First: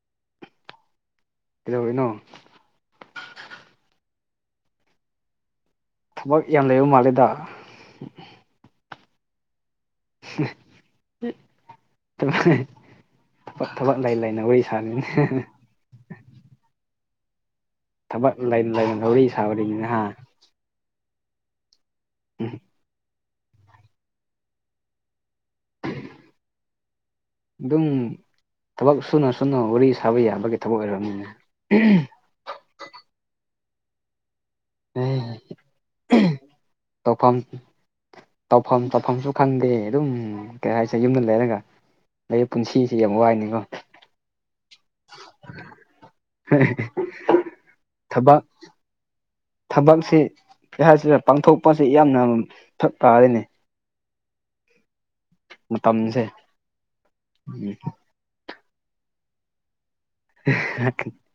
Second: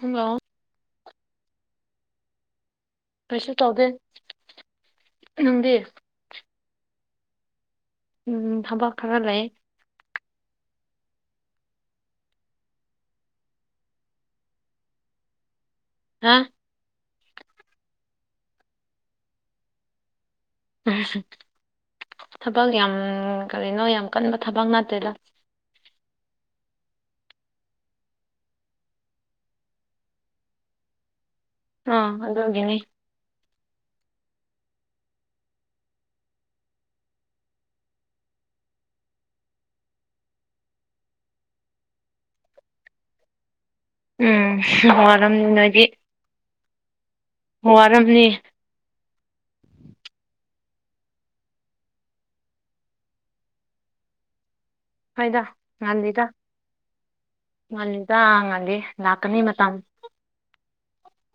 Hello ꯀꯩꯗꯧꯔꯤꯅꯣ ꯀꯩꯁꯨ ꯇꯧꯗꯦ ꯅꯪꯗꯤ ꯊꯕꯛ ꯌꯥꯝ ꯂꯩꯕ ꯃꯥꯜꯂꯦꯗ ꯎꯝ ꯊꯕꯛ ꯈꯔ ꯂꯩꯌꯦ [inaudible] ꯊꯕꯛ ꯊꯕꯛ ꯂꯩ ꯂꯩꯅ ꯋꯥꯔꯤ ꯁꯥꯔꯤꯅꯦ ꯑꯥ ꯊꯕꯛ ꯂꯩ ꯂꯩꯅ ꯋꯥꯔꯤ [unintelligible] ꯍꯥ ꯎꯝ ꯎꯝ ꯊꯕꯛ ꯌꯥꯝ ꯀꯔꯤꯅꯣ ꯌꯥꯝ ꯀꯟꯕ ꯊꯕꯛ ꯅꯠꯇꯦꯗ ꯗꯨꯝ ꯊꯕꯛ ꯁꯨꯅ ꯁꯨꯅ ꯋꯥꯔꯤ ꯁꯥꯕ ꯌꯥꯕꯒꯤ ꯊꯕꯛ ꯑꯣꯏꯔꯝꯅꯤꯅꯦ ꯑꯥ ꯑꯗꯨꯒꯤꯅꯤ ꯫ ꯇꯧꯐꯝ ꯇꯧꯐꯝ ꯇꯧꯐꯝꯁꯨ ꯈꯪꯗꯦ ꯑꯗꯨꯝ ꯀꯩ ꯍꯥꯏꯁꯦ ꯌꯨꯝꯗ ꯂꯩꯔꯒ ꯑꯩ ꯄꯨꯟꯁꯤꯁꯤ ꯌꯥꯝ ꯋꯥꯏꯅꯦꯀꯣ ꯎꯝ ꯋꯥꯔꯝꯅꯤ ꯅꯣꯏꯗꯤ [unintelligible] ꯋꯥꯔꯝꯅꯤ ꯊꯕꯛ ꯊꯕꯛꯁꯤ ꯀꯩ ꯍꯥꯏꯁꯤꯔ ꯄꯥꯡꯊꯣꯛꯄꯁꯤ ꯌꯥꯝꯅ ꯐꯛ ꯇꯥꯔꯦꯅꯤ ꯍꯣꯏꯗ ꯃꯇꯝꯁꯦ ꯉꯜꯂꯤꯗ ꯎꯝ ꯉꯜꯂꯤꯗ ꯉꯜꯂꯤ ꯂꯥꯛꯀꯅꯤ ꯃꯇꯝ [unintelligible]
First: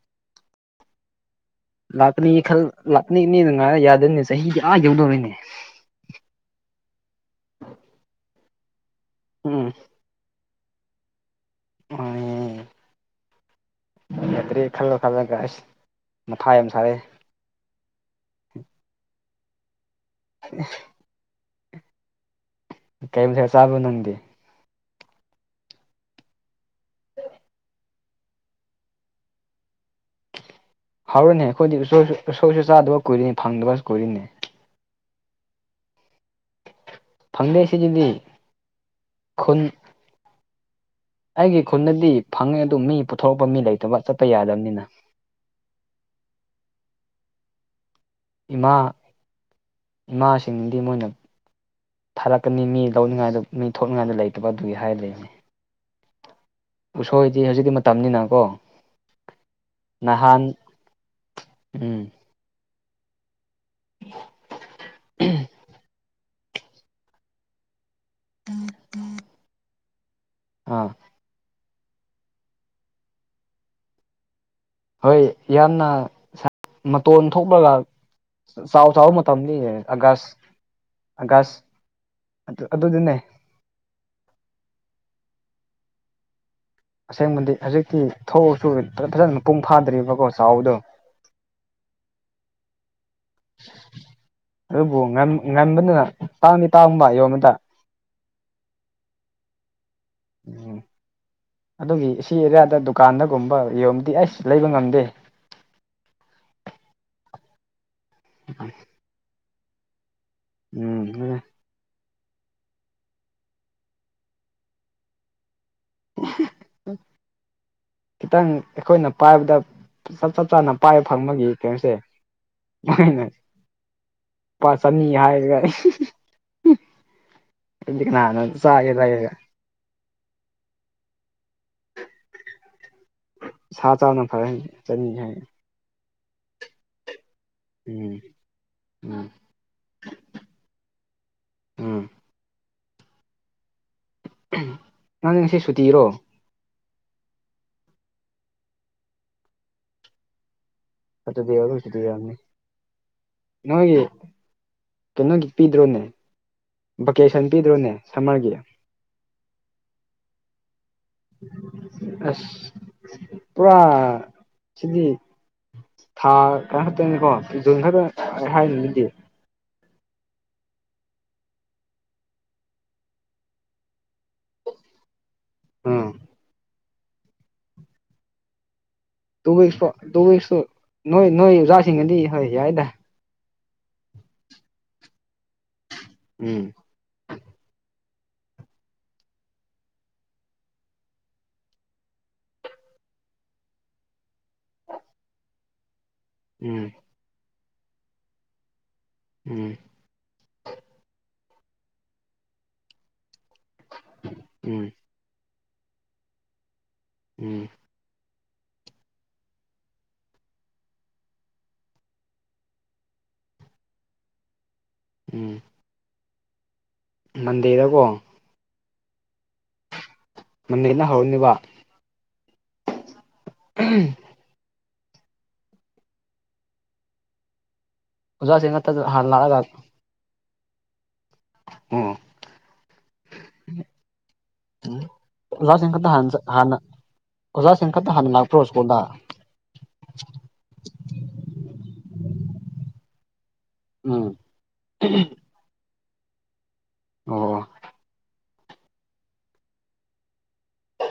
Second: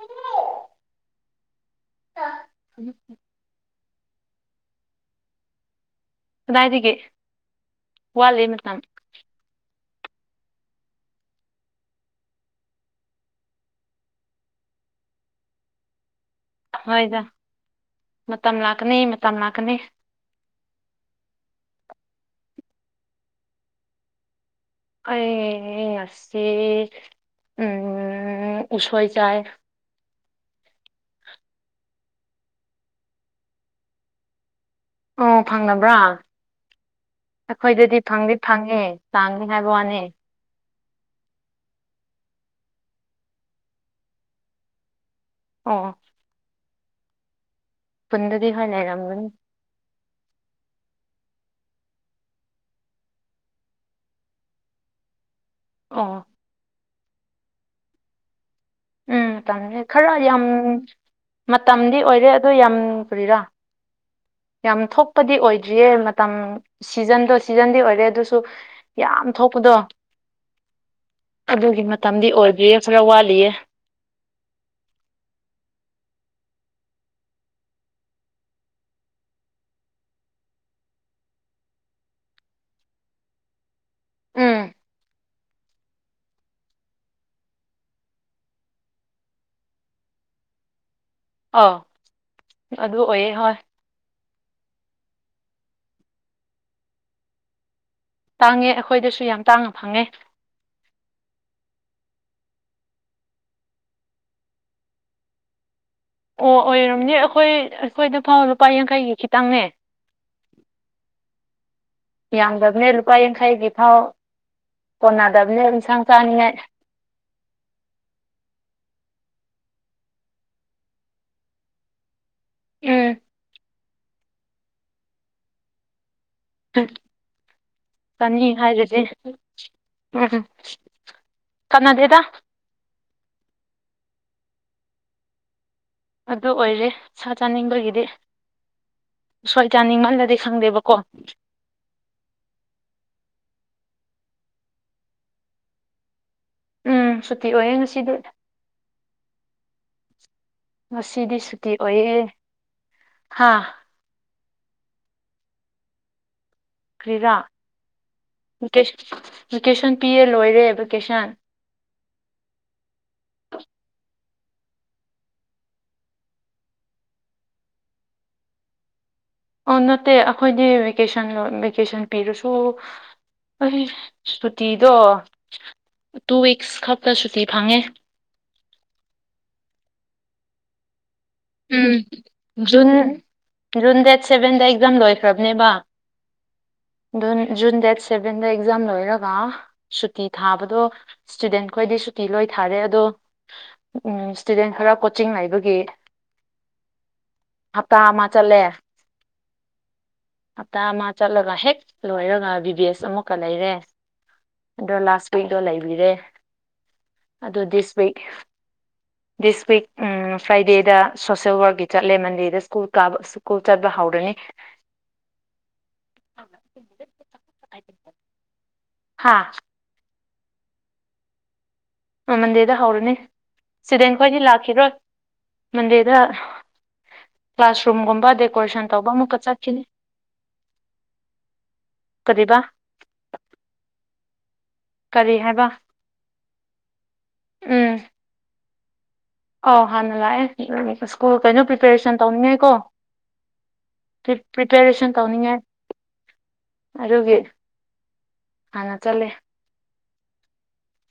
ꯂꯥꯛꯀꯅꯤ ꯈꯜ ꯂꯥꯛꯅꯤꯅꯤꯗ ꯉꯥꯏꯔ ꯌꯥꯗꯦꯅꯦ ꯆꯍꯤꯗꯤ ꯑꯥ ꯌꯧꯗꯧꯔꯤꯅꯦ ꯀꯗꯥꯏꯗꯒꯤ ꯋꯥꯠꯂꯤ ꯃꯇꯝ ꯎꯝ ꯎꯝ ꯌꯥꯀꯔꯤ ꯈꯜꯂ ꯈꯜꯂꯒ ꯑꯁ ꯃꯊꯥ ꯌꯥꯝ ꯁꯥꯏ ꯍꯣꯏꯗ ꯃꯇꯝ ꯂꯥꯛꯀꯅꯤ ꯃꯇꯝ ꯂꯥꯛꯀꯅꯤ [unintelligible] ꯀꯩ ꯃꯊꯦꯜ ꯆꯥꯕꯅꯣ ꯅꯪꯗꯤ ꯑꯦ ꯉꯁꯤ ꯎꯝ ꯎꯁꯣꯏ ꯆꯥꯏ ꯍꯥꯎꯔꯅꯦ ꯑꯩꯈꯣꯏꯗꯤ ꯎꯁꯣꯏꯁꯨ ꯎꯁꯣꯏꯁꯨ ꯆꯥꯗꯕ ꯀꯨꯏꯔꯤꯅꯤ ꯐꯪꯗꯕ ꯀꯨꯏꯔꯤꯅꯦ ꯑꯣ ꯐꯥꯡꯅꯥꯕ꯭ꯔꯥ ꯐꯪꯗꯦ ꯑꯩꯈꯣꯏꯗꯗꯤ ꯁꯤꯗꯗꯤ ꯐꯪꯗꯤ ꯐꯪꯉꯦ ꯇꯥꯡꯅꯤ ꯈꯨꯟ ꯍꯥꯏꯕ ꯋꯥꯅꯤ ꯑꯩꯒꯤ ꯈꯨꯟꯗꯗꯤ ꯐꯪꯉꯦ ꯑꯗꯨ ꯃꯤ ꯄꯨꯊꯣꯔꯛꯄ ꯃꯤ ꯂꯩꯇꯕ ꯆꯠꯄ ꯌꯥꯗꯕꯅꯤꯅ ꯑꯣ ꯐꯨꯟꯗꯗꯤ ꯍꯣꯏ ꯏꯃꯥ ꯂꯩꯔꯝꯒꯅꯤ ꯏꯃꯥꯁꯤꯡꯗꯤ ꯃꯣꯏꯅ ꯊꯥꯔꯛꯀꯅꯤ ꯃꯤ ꯂꯧꯅꯤꯡꯉꯥꯏꯗꯣ ꯃꯤ ꯊꯣꯛꯅꯤꯡꯉꯥꯏꯗꯣ ꯂꯩꯇꯕ ꯑꯗꯨꯒꯤ ꯍꯥꯏꯔ ꯂꯩꯕꯅꯤ ꯑꯣ ꯎꯁꯣꯏꯗꯤ ꯍꯧꯖꯤꯛꯇꯤ ꯃꯇꯝꯅꯤꯅ ꯀꯣ ꯎꯝ ꯃꯇꯝꯅꯤ ꯈꯔ ꯌꯥꯝ ꯃꯇꯝꯗꯤ ꯎꯝ ꯑꯣꯏꯔꯦ ꯑꯗꯣ ꯌꯥꯝ ꯀꯔꯤꯔꯥ [unintelligible] ꯌꯥꯝ ꯊꯣꯛꯄꯗꯤ ꯑꯣꯏꯗ꯭ꯔꯤꯌꯦ ꯃꯇꯝ ꯁꯤꯖꯟꯗꯣ ꯁꯤꯖꯟꯗꯤ ꯑꯣꯏꯔꯦ ꯑꯗꯨꯁꯨ ꯌꯥꯝ ꯊꯣꯛꯄꯗꯣ ꯑꯥ ꯑꯗꯨꯒꯤ ꯃꯇꯝꯗꯤ ꯑꯣꯏꯗ꯭ꯔꯤꯌꯦ ꯈꯔ ꯋꯥꯠꯂꯤꯌꯦ ꯍꯣꯏ ꯌꯥꯝꯅ ꯃꯇꯣꯟ ꯊꯣꯛꯂꯒ ꯆꯥꯎ ꯆꯥꯎꯕ ꯃꯇꯝꯅꯤꯅꯦ ꯑꯥꯒꯁ ꯑꯥꯒꯁ ꯑꯗꯨ ꯑꯗꯨꯗꯤꯅꯦ ꯎꯝ ꯑꯁꯦꯡꯕꯗꯤ ꯍꯧꯖꯤꯛꯇꯤ ꯊꯧꯁꯨ ꯐꯖꯅ ꯃꯄꯨꯡ ꯐꯥꯗ꯭ꯔꯤꯕꯀꯣ ꯆꯥꯎꯕꯗꯣ ꯑꯥꯎ ꯑꯗꯨ ꯑꯣꯏꯌꯦ ꯍꯣꯏ ꯑꯗꯨꯕꯨ ꯉꯟ ꯉꯟꯕꯗꯨꯅ ꯇꯥꯡꯗꯤ ꯇꯥꯡꯕ ꯌꯣꯟꯕꯗ ꯇꯥꯡꯉꯦ ꯑꯩꯈꯣꯏꯗꯁꯨ ꯌꯥꯝ ꯇꯥꯡꯅ ꯐꯪꯉꯦ ꯎꯝ ꯑꯗꯨꯒꯤ ꯁꯤ ꯑꯦꯔꯤꯌꯥꯗ ꯗꯨꯀꯥꯟꯗꯒꯨꯝꯕ ꯌꯣꯟꯕꯗꯤ ꯑꯩꯁ ꯂꯩꯕ ꯉꯝꯗꯦ ꯑꯣ ꯑꯣꯏꯔꯝꯅꯤ ꯑꯩꯈꯣꯏ ꯑꯩꯈꯣꯏꯗ ꯐꯥꯎ ꯂꯨꯄꯥ ꯌꯥꯡꯈꯩꯒꯤ ꯈꯤꯇꯪꯅꯦ ꯎꯝ ꯗꯨꯅꯦ ꯌꯥꯝꯗꯕꯅꯦ ꯂꯨꯄꯥ ꯌꯥꯡꯈꯩꯒꯤ ꯐꯥꯎ ꯀꯣꯟꯅꯗꯕꯅꯦ ꯏꯟꯁꯥꯡ ꯆꯥꯅꯤꯉꯥꯏ ꯎꯝ ꯈꯤꯇꯪ ꯑꯩꯈꯣꯏꯅ ꯄꯥꯏꯕꯗ ꯆꯞ ꯆꯞ ꯆꯥꯅ ꯄꯥꯏꯕ ꯐꯪꯕꯒꯤ ꯀꯩꯅꯣꯁꯦ ꯎꯝ ꯑꯩꯅ ꯄꯥ ꯆꯅꯤ ꯍꯥꯏꯔꯒ ꯑꯗꯨꯗꯤ ꯀꯅꯥꯅ ꯆꯥꯅꯤ ꯍꯥꯏꯔꯗꯤ ꯆꯥꯒꯦꯔꯌꯦꯒ ꯎꯝ ꯀꯅꯥꯗꯦꯗ ꯁꯥ ꯆꯥꯕꯅ ꯐꯔꯅꯤ ꯆꯥꯅꯤ ꯍꯥꯏ ꯑꯗꯨ ꯑꯣꯏꯔꯦ ꯁꯥ ꯆꯥꯅꯤꯡꯕꯒꯤꯗꯤ ꯎꯝ ꯎꯝ ꯁ꯭ꯋꯥꯏ ꯆꯥꯅꯤꯡꯃꯜꯂꯗꯤ ꯈꯪꯗꯦꯕꯀꯣ ꯎꯝ ꯅꯪ ꯉꯁꯤ ꯁꯨꯇꯤꯔꯣ ꯎꯝ ꯁꯨꯇꯤ ꯑꯣꯏꯌꯦ ꯉꯁꯤꯗꯤ ꯉꯁꯤꯗꯤ ꯍꯠꯇꯗꯤ ꯁꯨꯇꯤ ꯑꯣꯏꯔꯣ ꯁꯤꯗ ꯑꯣꯏꯌꯦ ꯌꯥꯅꯤ ꯍꯥ ꯅꯣꯏꯒꯤ ꯀꯩꯅꯣꯒꯤ ꯄꯤꯗ꯭ꯔꯣꯅꯦ ꯚꯀꯦꯁꯟ ꯄꯤꯗ꯭ꯔꯣꯅꯦ ꯁꯝꯃꯔꯒꯤ ꯚꯀꯦꯁꯟ ꯄꯤꯌꯦ ꯂꯣꯏꯔꯦ ꯚꯦꯀꯦꯁꯟ ꯑꯁ ꯄꯨꯔꯥ ꯁꯤꯗꯤ ꯊꯥ ꯀꯔ ꯈꯛꯇꯪꯅꯤꯀꯣ ꯖꯨꯟ ꯈꯛꯇ ꯑꯩ ꯍꯥꯏꯅꯤꯡꯉꯤꯗꯤ ꯑꯣ ꯅꯠꯇꯦ ꯑꯈꯣꯏꯗꯤ ꯚꯦꯀꯦꯁꯟ ꯚꯦꯀꯦꯁꯟ ꯄꯤꯔꯁꯨ ꯑꯩ ꯁꯨꯇꯤꯗꯣ ꯎꯝ ꯇꯨ ꯋꯤꯛꯁ ꯈꯛꯇ ꯁꯨꯇꯤ ꯐꯪꯉꯦ ꯇꯨ ꯋꯤꯛꯁꯄꯨ ꯇꯨ ꯋꯤꯛꯁꯨ ꯅꯣꯏ ꯅꯣꯏ ꯎꯝ ꯑꯣꯖꯥꯁꯤꯡꯒꯗꯤ ꯍꯣꯏ ꯖꯨꯟ ꯌꯥꯏꯗ ꯖꯨꯟ ꯗꯦꯠ ꯁꯚꯦꯟꯗ ꯑꯦꯛꯖꯥꯝ ꯂꯣꯏꯈ꯭ꯔꯕꯅꯦꯕ ꯎꯝ ꯗꯨꯟ ꯖꯨꯟ ꯗꯦꯠ ꯁꯚꯦꯟꯗ ꯑꯦꯛꯖꯥꯝ ꯂꯣꯏꯔꯒ ꯁꯨꯇꯤ ꯊꯥꯕꯗꯣ ꯁ꯭ꯇꯨꯗꯦꯟ ꯈꯣꯏꯗꯤ ꯁꯨꯇꯤ ꯂꯣꯏ ꯊꯥꯔꯦ ꯑꯗꯣ ꯎꯝ ꯏꯁ꯭ꯇꯨꯗꯦꯟ ꯈꯔ ꯀꯣꯆꯤꯡ ꯂꯩꯕꯒꯤ ꯎꯝ ꯍꯞꯇꯥ ꯑꯃ ꯆꯠꯂꯦ ꯎꯝ ꯍꯞꯇꯥ ꯑꯃ ꯆꯠꯂꯒ ꯍꯦꯛ ꯂꯣꯏꯔꯒ ꯕꯤ ꯕꯤ ꯑꯦꯁ ꯑꯃꯨꯛ ꯀ ꯂꯩꯔꯦ ꯎꯝ ꯑꯗꯣ ꯂꯥꯁ ꯋꯤꯛꯇꯣ ꯂꯩꯕꯤꯔꯦ ꯑꯗꯨ ꯎꯝ ꯗꯤꯁ ꯋꯤꯛ ꯗꯤꯁ ꯋꯤꯛ ꯎꯝ ꯐ꯭ꯔꯥꯏꯗꯦꯗ ꯁꯣꯁꯦꯜ ꯋꯥꯔꯛꯀꯤ ꯆꯠꯂꯦ ꯃꯟꯗꯦꯗ ꯁ꯭ꯀꯨꯜ ꯀꯥꯕ ꯁ꯭ꯀꯨꯜ ꯆꯠꯄ ꯍꯧꯔꯦ ꯎꯝ [inaudible] ꯃꯟꯗꯦꯗꯀꯣ ꯍꯥꯥ ꯃꯟꯗꯦꯗ ꯍꯧꯔꯅꯤꯕ ꯑ ꯃꯟꯗꯦꯗ ꯍꯧꯔꯅꯤ ꯁ꯭ꯇꯨꯗꯦꯟꯈꯣꯏꯗꯤ ꯂꯥꯛꯈꯤꯔꯣꯏ ꯃꯟꯗꯦꯗ ꯀ꯭ꯂꯥꯁꯔꯨꯝꯒꯨꯝꯕ ꯑꯣꯖꯥꯁꯤꯡ ꯗꯦꯀꯣꯔꯦꯁꯟ ꯉꯥꯛꯇ ꯇꯧꯕ ꯍꯥꯟꯅ ꯑꯃꯨꯛꯀ ꯂꯥꯛꯑꯒ ꯆꯠꯈꯤꯅꯤ ꯎꯝ ꯀꯔꯤꯕ ꯎꯝ ꯀꯔꯤ ꯍꯥꯏꯕ ꯑꯣꯖꯥꯁꯤꯡ ꯈꯛꯇ ꯍꯥꯟꯆ ꯍꯥꯟꯅ ꯑꯣꯖꯥꯁꯤꯡ ꯎꯝ ꯈꯛꯇ ꯍꯥꯟꯅ ꯂꯥꯛꯄ꯭ꯔꯣ ꯁ꯭ꯀꯨꯜꯗ ꯑꯧ ꯍꯥꯟꯅ ꯂꯥꯛꯑꯦ ꯁ꯭ꯀꯨꯜ ꯀꯩꯅꯣ ꯄ꯭ꯔꯤꯄꯦꯔꯦꯁꯟ ꯇꯧꯅꯤꯡꯉꯥꯏꯀꯣ ꯎꯝ ꯄ꯭ꯔꯤ ꯄ꯭ꯔꯤꯄꯦꯔꯦꯁꯟ ꯇꯧꯅꯤꯉꯥꯏ ꯑꯗꯨꯒꯤ ꯑꯣ ꯑꯣ ꯍꯥꯟꯅ ꯆꯠꯂꯦ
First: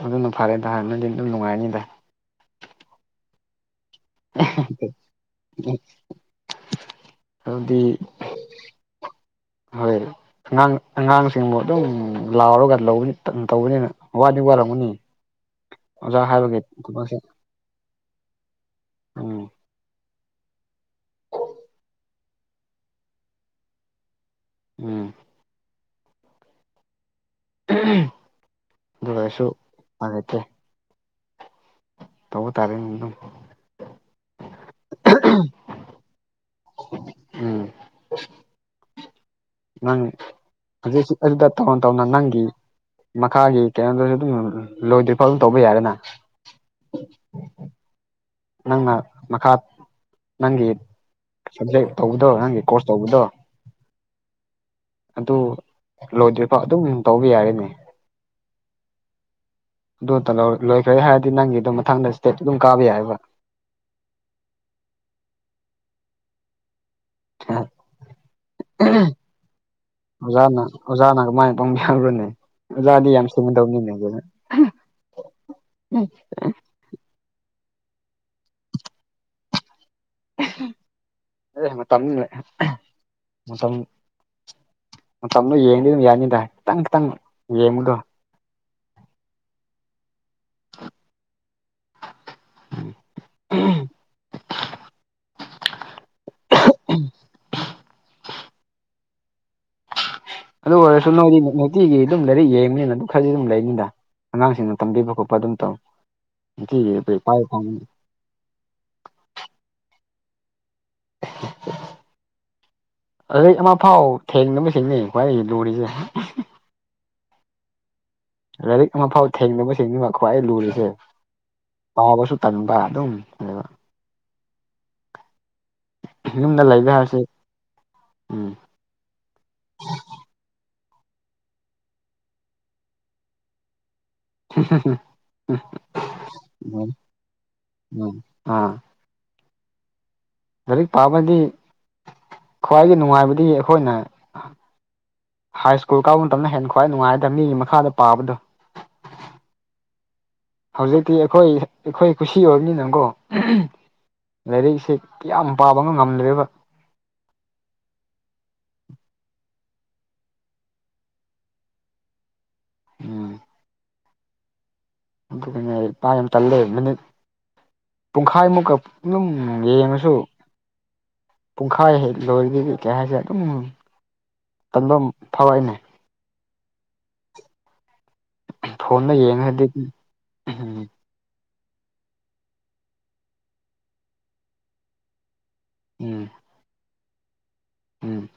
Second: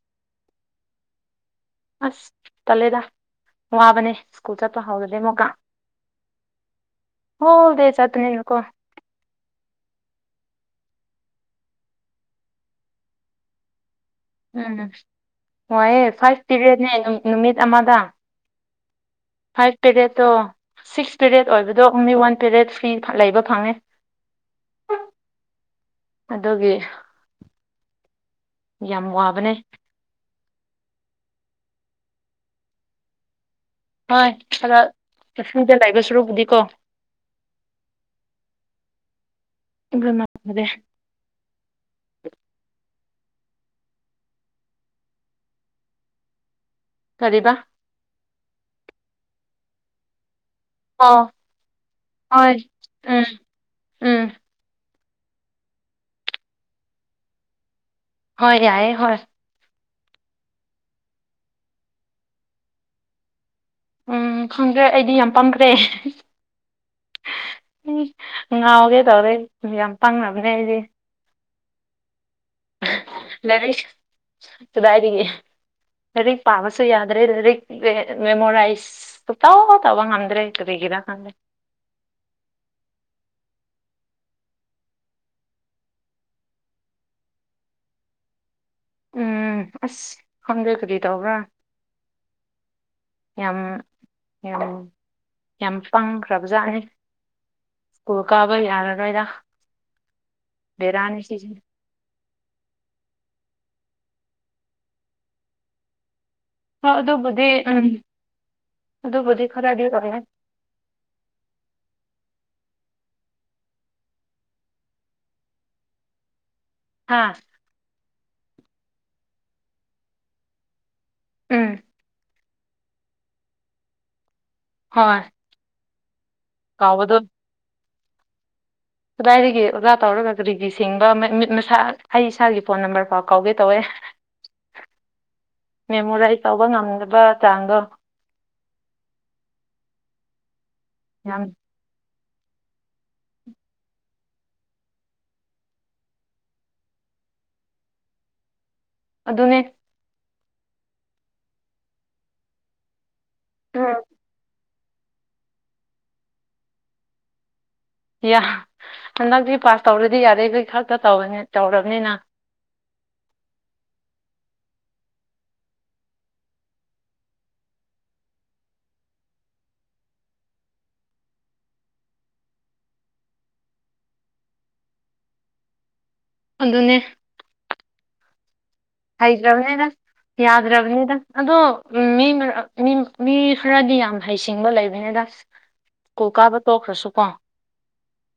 ꯑꯗꯨꯅ ꯐꯔꯦꯗ ꯍ ꯅꯣꯏꯗꯤ ꯑꯗꯨꯝ ꯅꯨꯡꯉꯥꯏꯅꯤꯗ ꯑꯁ ꯇꯜꯂꯦꯗ ꯋꯥꯕꯅꯦ ꯁꯀꯨꯜ ꯆꯠꯄ ꯍꯥꯎꯔꯗꯤ ꯑꯃꯨꯛꯀ ꯑꯗꯨꯗꯤ ꯍꯣꯜꯗꯦ ꯆꯠꯄꯅꯤꯅꯀꯣ ꯍꯣꯏ ꯑꯉꯥꯡ ꯑꯉꯥꯡꯁꯤꯡꯕꯨ ꯑꯗꯨꯝ ꯂꯥꯎꯔꯒ ꯂꯧꯕꯅꯤ ꯇꯟ ꯇꯧꯕꯅꯤꯅ ꯋꯥꯗꯤ ꯎꯝ ꯋꯥꯔꯝꯒꯅꯤ ꯋꯥꯏꯌꯦ ꯑꯣꯖꯥ ꯐꯥꯏꯚ ꯍꯥꯏꯕꯒꯤ ꯄꯤꯔꯤꯌꯠꯅꯦ ꯊꯕꯛꯁꯦ ꯅꯨꯃꯤꯠ ꯑꯃꯗ [inaudible] ꯐꯥꯏꯚ ꯄꯦꯔꯦꯠꯇꯣ ꯁꯤꯛꯁ ꯄꯦꯔꯦꯠ ꯑꯣꯏꯕꯗꯣ ꯑꯣꯟꯂꯤ ꯋꯥꯟ ꯄꯦꯔꯦꯠ ꯐ꯭ꯔꯤ ꯂꯩꯕ ꯐꯪꯉꯦ ꯎꯝ ꯑꯗꯨꯒꯤ ꯌꯥꯝ ꯑꯗꯨ ꯑꯣꯏꯔꯁꯨ ꯋꯥꯕꯅꯦ ꯎꯄꯥꯏ ꯂꯩꯇꯦ ꯇꯧꯕ ꯇꯥꯔꯦꯅꯦꯀꯣ ꯍꯣꯏ ꯈꯔ [unintelligible] ꯂꯩꯕ ꯁꯨꯔꯨꯛꯕꯨꯗꯤꯀꯣ ꯎꯝ ꯅꯪ ꯍꯖꯤꯛ ꯑꯗꯨꯗ ꯇꯧꯅ ꯇꯧꯅ ꯅꯪꯒꯤ ꯃꯈꯥꯒꯤ ꯀꯩꯅꯣꯗꯁꯨ ꯑꯗꯨꯝ ꯂꯣꯏꯗ꯭ꯔꯤꯐꯥꯎ ꯑꯗꯨꯝ ꯇꯧꯕ ꯌꯥꯔꯦꯅ ꯀꯔꯤꯕ ꯅꯪꯅ ꯃꯈꯥ ꯅꯪꯒꯤ ꯑꯣ ꯁꯕꯖꯦꯛ ꯇꯧꯕꯗꯣ ꯍꯣꯏ ꯅꯪꯒꯤ ꯀꯣꯔꯁ ꯇꯧꯕꯗꯣ ꯎꯝ ꯎꯝ ꯑꯗꯨ ꯂꯣꯏꯗ꯭ꯔꯤꯐꯥꯎ ꯑꯗꯨꯝ ꯇꯧꯕ ꯌꯥꯔꯦꯅꯦ ꯍꯣꯏ ꯌꯥꯏꯌꯦ ꯍꯣꯏ ꯑꯗꯨꯇ ꯂꯧ ꯂꯣꯏꯈ꯭ꯔꯦ ꯍꯥꯏꯔꯗꯤ ꯅꯪꯒꯤ ꯑꯗꯨꯝ ꯃꯊꯪꯗ ꯏꯁꯇꯦꯠ ꯑꯗꯨꯝ ꯀꯥꯕ ꯌꯥꯏꯕ ꯎꯝ ꯈꯪꯗ꯭ꯔꯦ ꯑꯩꯗꯤ ꯌꯥꯝ ꯄꯡꯈ꯭ꯔꯦ ꯉꯥꯎꯒꯦ ꯇꯧꯔꯦ ꯌꯥꯝ ꯄꯪꯔꯝꯔꯦ ꯑꯣꯖꯥꯅ ꯑꯩꯗꯤ ꯑꯣꯖꯥꯅ ꯀꯃꯥꯥꯏꯟ ꯄꯡꯅꯕ꯭ꯔꯣꯅꯦ ꯑꯣꯖꯥꯗꯤ ꯌꯥꯝ ꯂꯥꯏꯔꯤꯛ ꯁꯤꯡꯒꯥꯗꯧꯅꯤꯅꯦ ꯀꯩꯅꯣ ꯨ ꯁꯨ ꯌꯥꯗ꯭ꯔꯦ ꯂꯥꯔꯤꯛ ꯑꯦ ꯃꯦꯃꯣꯔꯥꯏꯁ ꯁꯨꯛꯇꯧ ꯇꯧꯕ ꯉꯝꯗ꯭ꯔꯦ ꯀꯔꯤꯒꯤꯔ ꯈꯪꯗꯦ ꯑꯦ ꯃꯇꯝ ꯅꯤꯅ ꯃꯇꯝ ꯃꯇꯝꯗꯣ ꯌꯦꯡꯗꯤ ꯑꯗꯨꯝ ꯌꯥꯅꯤꯗ ꯈꯤꯇꯪ ꯈꯤꯇꯪ ꯌꯦꯡꯕꯗꯣ ꯎꯝ ꯑꯁ ꯈꯪꯗꯦ ꯀꯔꯤ ꯇꯧꯕ꯭ꯔꯥ ꯌꯥꯝ ꯌꯝ ꯌꯥꯝ ꯄꯪꯈ꯭ꯔꯕꯖꯥꯠꯅꯤ ꯁ꯭ꯀꯨꯜ ꯀꯥꯕ ꯌꯥꯔꯔꯣꯏꯗ ꯑꯗꯨ ꯑꯣꯏꯔꯁꯨ ꯕꯦꯔꯥꯅꯤ ꯅꯣꯏꯗꯤ ꯁꯤꯁꯦ [unintelligible] ꯇꯤꯒꯤ ꯑꯗꯨꯝ ꯂꯥꯏꯔꯤꯛ ꯌꯦꯡꯕꯅꯤꯅ ꯑꯗꯨꯝ ꯈꯔꯗꯤ ꯑꯗꯨꯝ ꯂꯩꯅꯤꯗ ꯑꯉꯥꯡꯁꯤꯡꯅ ꯇꯝꯕꯤꯕ ꯈꯣꯠꯄ ꯑꯗꯨꯝ ꯇꯧ ꯍꯣ ꯅꯨꯡꯇꯤꯒꯤ ꯄꯥꯏꯕ ꯑꯗꯨꯕꯨꯗꯤ ꯐꯪꯅꯤ ꯎꯝ ꯑꯗꯨꯕꯨꯗꯤ ꯈꯔꯗꯤ ꯑꯣꯏꯌꯦ [inaudible] ꯂꯥꯏꯔꯤꯛ ꯑꯃꯐꯥꯎ ꯊꯦꯡꯗꯕꯁꯤꯡꯅꯤ ꯈ꯭ꯋꯥꯏ ꯂꯨꯔꯤꯖꯦ ꯍꯥꯥ ꯂꯥꯏꯔꯤꯛ ꯑꯃꯐꯥꯎ ꯊꯦꯡꯗꯕ ꯁꯤꯡꯅꯤꯕ ꯈ꯭ꯋꯥꯏ ꯂꯨꯔꯤꯁꯦ ꯎꯝ ꯄꯥꯕꯁꯨ ꯇꯟꯕ ꯑꯗꯨꯝ ꯅꯦꯕ ꯍꯣꯏ ꯌꯨꯝꯗ ꯂꯩꯕ ꯀꯥꯎꯕꯗꯣ ꯍꯥꯏꯔꯁꯦ ꯎꯝ ꯀꯗꯥꯏꯗꯒꯤ ꯑꯣꯖꯥ ꯇꯧꯔꯒ ꯀꯔꯤꯒꯤ ꯁꯤꯡꯕ ꯃꯤꯠ ꯃꯤꯠ ꯃꯁꯥ ꯑꯩ ꯏꯁꯥꯒꯤ ꯐꯣꯟ ꯅꯝꯕꯔ ꯐꯥꯎ ꯀꯥꯎꯒꯦ ꯇꯧꯋꯦ ꯃꯦꯃꯣꯔꯥꯏꯁ ꯇꯧꯕ ꯉꯝꯗꯕ ꯆꯥꯡꯗꯣ [unintelligible] ꯑꯥ ꯂꯥꯏꯔꯤꯛ ꯄꯥꯕꯗꯤ ꯌꯥꯝ ꯈ꯭ꯋꯥꯏꯒꯤ ꯅꯨꯡꯉꯥꯏꯕꯗꯤ ꯑꯩꯈꯣꯏꯅ ꯍ꯭ꯥꯏ꯭ꯁꯀꯨꯜ ꯀꯥꯕ ꯃꯇꯝꯅ ꯍꯦꯟꯅ ꯈ꯭ꯋꯥꯏ ꯅꯨꯡꯉꯥꯏꯇꯅꯤ ꯃꯤꯒꯤ ꯃꯈꯥꯗ ꯄꯥꯕꯗꯣ ꯑꯗꯨꯅꯦ ꯍꯧꯖꯤꯛꯇꯤ ꯑꯩꯈꯣꯏ ꯑꯩꯈꯣꯏ ꯀꯨꯁꯤ ꯑꯣꯏꯕꯅꯤꯅꯒꯣ ꯂꯥꯏꯔꯤꯛꯁꯦ ꯀ꯭ꯌꯥꯝ ꯄꯥꯕꯒ ꯉꯝꯗ꯭ꯔꯦꯕ ꯌꯥ ꯍꯟꯗꯛꯇꯤ ꯄꯥꯁ ꯇꯧꯔꯗꯤ ꯌꯥꯔꯦꯒꯣꯏ ꯈꯛꯇ ꯇꯧꯕꯅꯤꯠ ꯇꯧꯔ꯭ꯕꯅꯤꯅ ꯎꯝ ꯑꯗꯨꯒꯅꯦ ꯑꯩ ꯄꯥ ꯌꯥꯝ ꯇꯜꯂꯦ ꯃꯤꯅꯤꯠ ꯄꯨꯡꯈꯥꯏꯃꯨꯛꯀ ꯅꯨꯝ ꯌꯦꯡꯉꯁꯨ ꯄꯨꯡꯈꯥꯏ ꯍꯦꯛ ꯂꯣꯏꯔꯗꯤꯒꯤ ꯀꯩ ꯍꯥꯏꯁꯤꯌ ꯗꯨꯝ ꯇꯟꯕꯝ ꯐꯥꯎ ꯋꯦꯅꯦ ꯑꯗꯨꯅꯦ ꯐꯣꯟꯗ ꯍꯩ ꯌꯦꯡꯉꯗꯤ ꯗ꯭ꯔ꯭ꯕꯅꯦꯅ ꯎꯝ ꯌꯥꯗ꯭ꯔꯕꯅꯦꯗ ꯑꯗꯣ ꯃꯤ ꯃꯔꯛ ꯃꯤ ꯃꯤ ꯈꯔꯗꯤ ꯌꯥꯝ ꯍꯩ ꯁꯤꯡꯕ ꯂꯩꯕꯅꯦꯗ ꯎꯝ ꯀꯨꯜ ꯀꯥꯕ ꯇꯣꯛꯈ꯭ꯔꯁꯨ ꯀꯣ ꯎꯝ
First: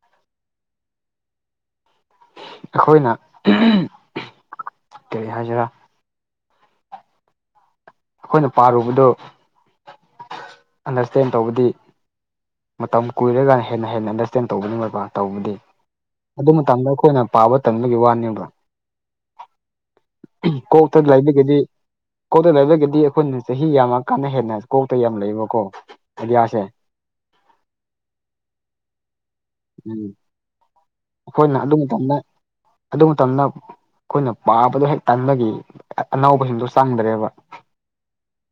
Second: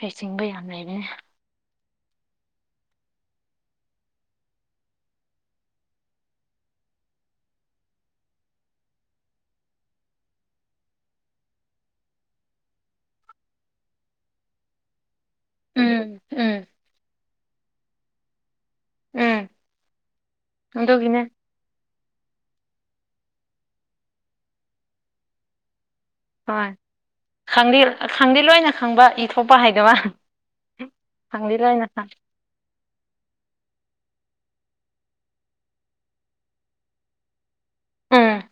ꯍꯩ ꯆꯤꯡꯕ ꯌꯥꯝ ꯂꯩꯕꯅꯦ ꯑꯩꯈꯣꯏꯅ ꯀꯔꯤ ꯍꯥꯏꯖꯤꯔꯥ ꯑꯈꯣꯏꯅ ꯄꯥꯔꯨꯕꯗꯣ ꯑꯟꯅ꯭ꯔ꯭ꯁꯇꯦꯟ ꯇꯧꯕꯗꯤ ꯃꯇꯝ ꯀꯨꯏꯔꯒ ꯍꯦꯟꯅ ꯍꯦꯟꯅ ꯑꯟꯗ꯭ꯔ꯭ꯁꯇꯦꯟ ꯇꯧꯕꯅꯤ ꯃꯣꯏꯄ ꯇꯧꯕꯗꯤ ꯎꯝ ꯑꯗꯨ ꯎꯝ ꯃꯇꯥꯡꯗ ꯑꯩꯈꯣꯏꯅ ꯄꯥꯕ ꯇꯟꯕꯒꯤ ꯋꯥꯅꯦꯕ ꯎꯝ ꯀꯣꯛꯇ ꯑꯗꯨꯒꯤꯅꯦ ꯂꯩꯕꯒꯤꯗꯤ ꯀꯣꯛꯇ ꯂꯥꯏꯕꯒ꯭ꯦꯗ ꯗꯤ ꯑꯩꯈꯣꯏꯅ ꯆꯍꯤ ꯌꯥꯝꯃ ꯀꯥꯟꯗ ꯍꯦꯟꯅ ꯀꯣꯛꯇ ꯌꯥꯝ ꯂꯩꯌꯦꯕ ꯀꯣ ꯍꯣꯏ ꯈꯪꯗꯤ ꯈꯪꯗꯤ ꯂꯣꯏꯅ ꯈꯪꯕ ꯏꯊꯣꯛꯄ ꯍꯩꯗꯕ ꯑꯈꯣꯏꯅ ꯑꯗꯨ ꯃꯇꯝꯗ ꯑꯗꯨ ꯃꯇꯝꯗ ꯑꯈꯣꯏꯅ ꯄꯥꯕꯗꯣ ꯍꯦꯛ ꯇꯟꯕꯒꯤ ꯑꯅꯧꯕꯁꯤꯡꯗꯣ ꯆꯪꯗ꯭ꯔꯦꯕ ꯎꯝ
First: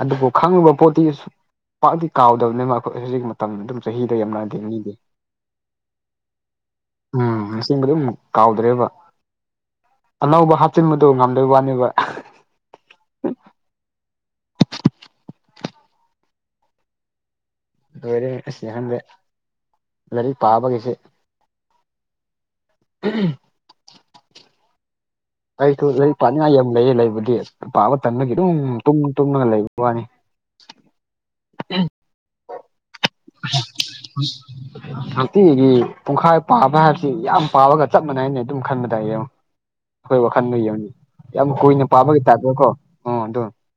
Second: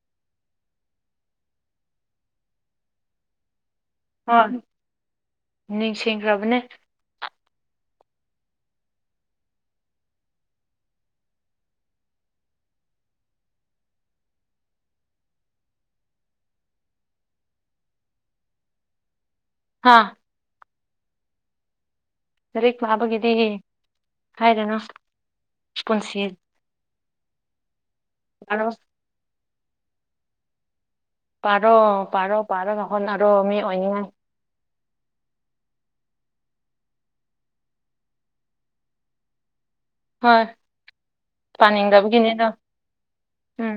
ꯑꯗꯨꯕꯨ ꯈꯪꯉꯨꯕ ꯄꯣꯠꯇꯤ ꯁꯨꯛ ꯄꯥꯛꯇꯤ ꯀꯥꯎꯗꯕꯅꯤꯅ ꯑꯈꯣꯏ ꯍꯧꯖꯤꯛ ꯃꯠ ꯇꯝ ꯑꯗꯨꯝ ꯆꯍꯤꯗ ꯌꯥꯝ ꯍꯣꯏ ꯅꯥꯏꯗꯦꯅꯤꯗꯤ ꯅꯤꯡꯁꯤꯡꯈ꯭ꯔꯕꯅꯦ ꯎꯝ ꯅꯤꯡꯕꯗꯨꯝ ꯀꯥꯎꯗ꯭ꯔꯦꯕ ꯑꯅꯧꯕ ꯍꯥꯞꯆꯤꯟꯕꯗꯣ ꯉꯝꯗꯣꯏ ꯋꯥꯅꯦꯕ [unintelligible] ꯍꯥꯥ ꯂꯥꯏꯔꯤꯛ ꯄꯥꯕ ꯀꯩꯁꯦ ꯂꯥꯏꯔꯛ ꯄꯥꯕꯒꯤꯗꯤ ꯍꯥꯏꯔꯅꯣ ꯑꯩꯁꯨ ꯂꯩ ꯄꯥꯅꯤꯡꯉꯥꯏ ꯌꯥꯝ ꯂꯩꯌꯦ ꯂꯩꯕꯗꯤ ꯄꯥꯕ ꯇꯟꯕꯒꯤ ꯑꯗꯨꯝ ꯄꯥꯔꯣ ꯇꯨꯝ ꯇꯨꯝꯉꯒ ꯂꯩꯕ ꯋꯥꯅꯤ ꯄꯥꯔꫭ ꯄꯥꯔꫭ ꯄꯥꯔꯥꯒ ꯍꫭꯠꯅꯔꫭ ꯃꯤ ꯑꯣꯏꯅꯤꯡꯉꯥꯏ ꯍꯥꯟꯇꯤꯒꯤ ꯄꯨꯡꯈꯥꯏ ꯄꯥꯕ ꯍꯥꯏꯕꯁꯤ ꯌꯥꯝ ꯄꯥꯕꯒ ꯆꯞ ꯃꯥꯟꯅꯩꯅ ꯑꯗꯨꯝ ꯈꯟꯕꯗꯥ ꯌꯦꯡꯉꫭ ꯑꯩꯈꯣꯏ ꯍꯣꯏ ꯋꯥꯈꯜꯗ ꯌꯡꯅꯤ ꯌꯥꯝ ꯀꯨꯏꯅ ꯄꯥꯕꯒꯤ ꯄꯥꯅꯤꯡꯗꯕꯒꯤꯅꯤꯗ ꯇꯥꯛꯇꯦꯀꯣ ꯎ ꯑꯗꯨ ꯎꯝ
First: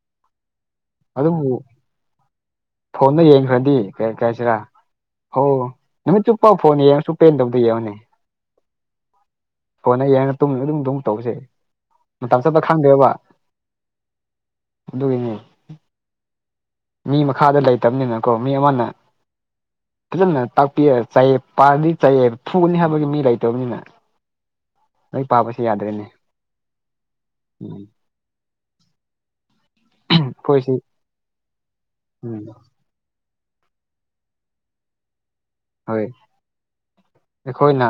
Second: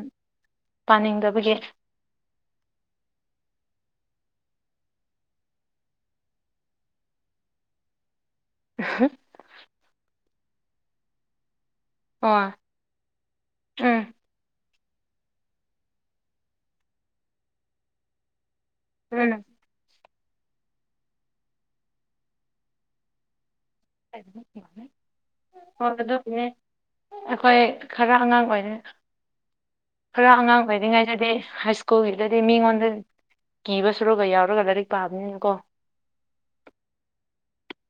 ꯄꯥꯅꯤꯡꯗꯕꯒꯤ ꯐꯣꯟꯅ ꯌꯦꯡꯈ꯭ꯔꯗꯤ ꯀꯔꯤ ꯀꯥꯏꯁꯤꯔꯥ ꯍꫭ ꯅꯨꯃꯤꯠ ꯆꯨꯞꯄꯥꯎ ꯐꯣꯟ ꯌꯦꯡꯉꯁꯨ ꯄꯦꯟꯗꯕꯗꯨ ꯌꯦꯡꯉꯅꯦ [unintelligible] ꯀꯣꯟꯅ ꯌꯥꯡ ꯇꯨꯝ ꯑꯗꯨꯝ ꯑꯗꯨꯝ ꯇꯧꯁꯦ ꯃꯇꯝ ꯑꯣ ꯆꯞꯄ ꯈꯪꯗꯦꯕ ꯎꯝ ꯑꯗꯨꯒꯤꯅꯦ ꯃꯤ ꯃꯈꯥꯗ ꯂꯩꯇꯕꯅꯤꯅꯀꯣ ꯃꯤ ꯑꯃꯅ ꯎꯝ ꯐꯖꯅ ꯇꯥꯛꯄꯤꯔ ꯆꯌꯦ ꯄꯥꯔꯗꯤ ꯆꯌꯦ ꯐꯨꯒꯅꯤ ꯍꯥꯏꯕꯒꯤ ꯃꯤ ꯂꯩꯇꯕꯅꯤꯅ ꯂꯥꯏꯔꯤꯛ ꯄꯥꯕꯁꯤ ꯍꯣꯏ ꯌꯥꯗ꯭ꯔꯦꯅꯦ ꯑꯗꯨꯕꯨꯅꯦ ꯑꯩꯈꯣꯏ ꯎꯝ ꯈꯔ ꯑꯉꯥꯡ ꯑꯣꯏꯔꯤꯉꯩ ꯈꯔ ꯑꯉꯥꯡ ꯑꯩꯈꯣꯏꯁꯤ ꯑꯣꯏꯔꯤꯉꯩꯗꯗꯤ ꯍꯥꯏ ꯎꯝ ꯁ꯭ꯀꯨꯜꯒꯤꯗꯗꯤ ꯃꯤꯉꯣꯟꯗꯗꯤ ꯀꯤꯕ ꯁꯨꯔꯒ ꯌꯥꯎꯔꯒ ꯂꯥꯏꯔꯤꯛ ꯄꯥꯕꯅꯤꯅ ꯀꯣ ꯍꯣꯏ ꯑꯩꯈꯣꯏꯅ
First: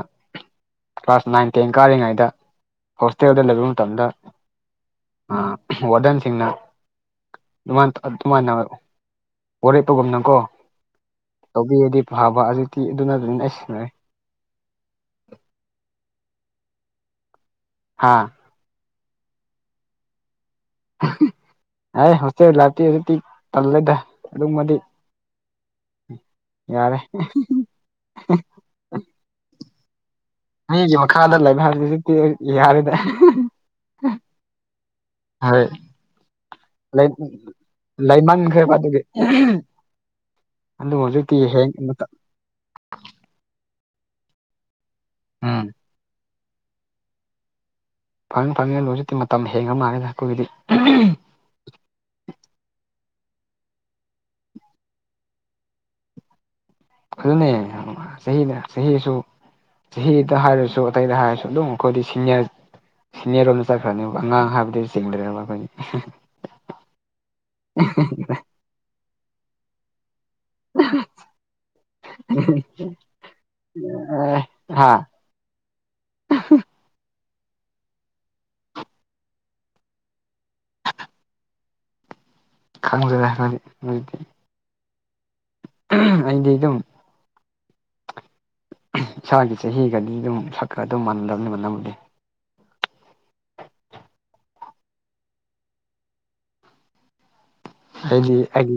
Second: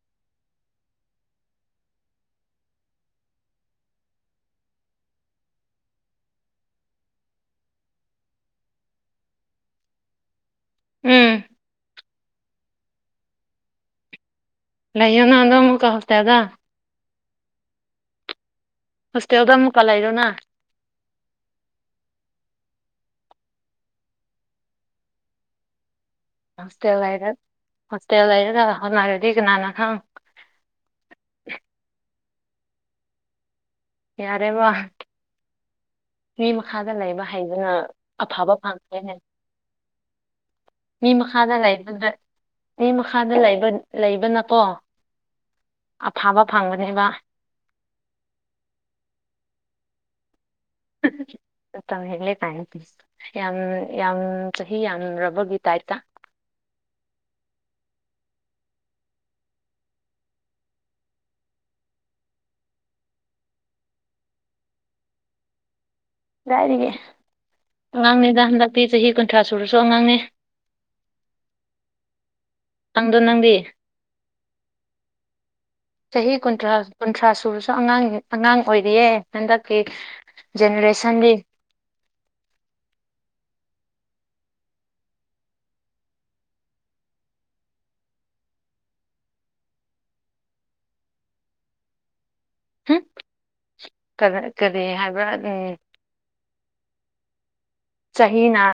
ꯀ꯭ꯂꯥꯁ ꯅꯥꯏꯟ ꯇꯦꯟ ꯀꯥꯔꯤꯉꯩꯗ ꯍꯣꯁꯇꯦꯜꯗ ꯂꯩꯕ ꯃꯇꯝꯗ ꯑ ꯋꯥꯗꯦꯟ ꯁꯤꯡꯅ ꯥꯟ ꯑꯗꯨꯃꯥꯟ ꯋꯥꯔꯦꯞ ꯄꯒꯨꯝꯅꯀꯣ ꯎꯝ ꯇꯧꯕꯤꯔꯗꯤ ꯐꯕ ꯍꯖꯤ [unintelligible] ꯛꯇꯤ ꯑꯗꯨꯅ ꯑꯗꯨꯅꯤ ꯑꯩ ꯁꯦ ꯂꯩꯌꯣꯅ ꯑꯗꯣ ꯑꯃꯨꯛ ꯍꯣꯁꯇꯦꯜꯗ ꯍꯥꯥ ꯍꯣꯁꯇꯦꯜꯗ ꯃꯨꯀꯥ ꯂꯩꯔꯣꯅ ꯍ ꯍꯣꯁꯦꯜ ꯂꯥꯏꯞꯇꯤ ꯍꯧꯖꯤꯛꯇꯤ ꯇꯜꯂꯦꯗ ꯑꯗꯨꯃꯗꯤ ꯎꯝ [inaudible] ꯍꯣꯁꯇꯦꯜ ꯂꯔ ꯍꯣꯁꯇꯦꯜ ꯂꯩꯔꯒ ꯍꯣꯠꯅꯔꯗꯤ ꯀꯅꯥꯅꯥ ꯈꯥꯎ [unintelligible] ꯃꯤꯒꯤ ꯃꯈꯥꯗ ꯂꯩꯕ ꯍꯥꯏꯕꯁꯤꯁꯨꯛꯇꯤ ꯌꯥꯔꯦꯅꯦ ꯌꯥꯔꯦꯕꯥ ꯍꯣꯏ ꯃꯤ ꯃꯈꯥꯗ ꯂꯩꯕ ꯍꯩꯕꯅ ꯑꯐꯕ ꯂꯩꯃꯟꯈ꯭ꯔꯦꯕ ꯑꯗꯨꯒꯤ ꯐꯪꯈ꯭ꯔꯦꯅꯦ ꯑꯗꯨꯕꯨ ꯃꯤ ꯍꯧꯖꯤꯛꯇꯤ ꯃꯈꯥꯗ ꯍꯦꯡ ꯂꯩ ꯂꯩꯕꯗ꯭ꯔ [unintelligible] ꯑꯩ ꯃꯈꯥꯗ ꯂꯩꯕꯅꯀꯣ ꯎꯝ ꯑꯐꯕ ꯐꯪꯕꯅꯦꯕ ꯐꯪꯅꯤ ꯐꯪꯅꯤ ꯂꯣꯏꯅꯗꯤ ꯃꯇꯝ ꯍꯦꯟꯉ꯭ꯔ ꯃꯥꯜꯂꯦꯅ ꯑꯩꯈꯣꯏꯒꯤꯗꯤ ꯃꯇꯝ ꯍꯦꯜꯂꯦ ꯀꯥꯏꯅ ꯌꯥꯝ ꯌꯥꯝ ꯆꯍꯤ ꯌꯥꯝꯔꯕꯒꯤ ꯇꯥꯏꯞꯇ ꯑꯗꯨꯅꯦ ꯆꯍꯤꯅ ꯆꯍꯤꯁꯨ ꯆꯍꯤꯗ ꯍꯥꯏꯔꯁꯨ ꯑꯇꯩꯗ ꯍꯥꯏꯔꯁꯨ ꯑꯗꯨꯝ ꯑꯩꯈꯣꯏꯗꯤ ꯁꯤꯅꯤꯌꯔ ꯁꯤꯅꯤꯌꯔꯣꯝꯗ ꯆꯠꯈ꯭ꯔꯅꯦꯕ ꯑꯉꯥꯡ ꯍꯥꯏꯕꯗꯤ ꯆꯤꯡꯗ꯭ꯔꯦꯕ ꯑꯩꯈꯣꯏ ꯗꯥꯥꯏꯔꯤꯒꯤ ꯑꯉꯥꯡꯅꯦꯗ ꯍꯟꯗꯛꯇꯤ ꯆꯍꯤ ꯀꯨꯟꯊ꯭ꯔꯥ ꯁꯨꯔꯁꯨ ꯑꯉꯥꯡꯅꯦ ꯅꯪꯗꯣ ꯅꯪꯗꯤ ꯑ ꯍꯥꯥ [unintelligible] ꯆꯍꯤ ꯀꯨꯟꯊ꯭ꯔꯥ ꯀꯨꯟꯊ꯭ꯔꯥ ꯁꯨꯔꯁꯨ ꯑꯉꯥꯡ ꯑꯉꯥꯡ ꯑꯣꯏꯔꯤꯌꯦ ꯍꯟꯗꯛꯀꯤ ꯖꯦꯅꯦꯔꯦꯁꯟꯗꯤ ꯀꯗꯗꯤ ꯃꯅꯨꯡꯣꯏꯗꯤ [unintelligible] ꯑꯩꯗꯤ ꯑꯗꯨꯝ ꯏꯁꯥꯒꯤ ꯆꯍꯤꯒꯗꯤ ꯑꯗꯨꯝ ꯁꯛ ꯀ ꯑꯗꯨꯝ ꯃꯥꯟꯅꯗ꯭ꯔꯕꯅꯤꯅ [unintelligible] ꯅꯝꯗꯦ ꯍꯨꯝ ꯀꯔꯥ ꯀꯔꯤ ꯍꯥꯏꯕ꯭ꯔꯥ ꯎꯝ ꯍꯥꯏꯗꯤ ꯆꯍꯤꯅ ꯑꯩꯗꯤ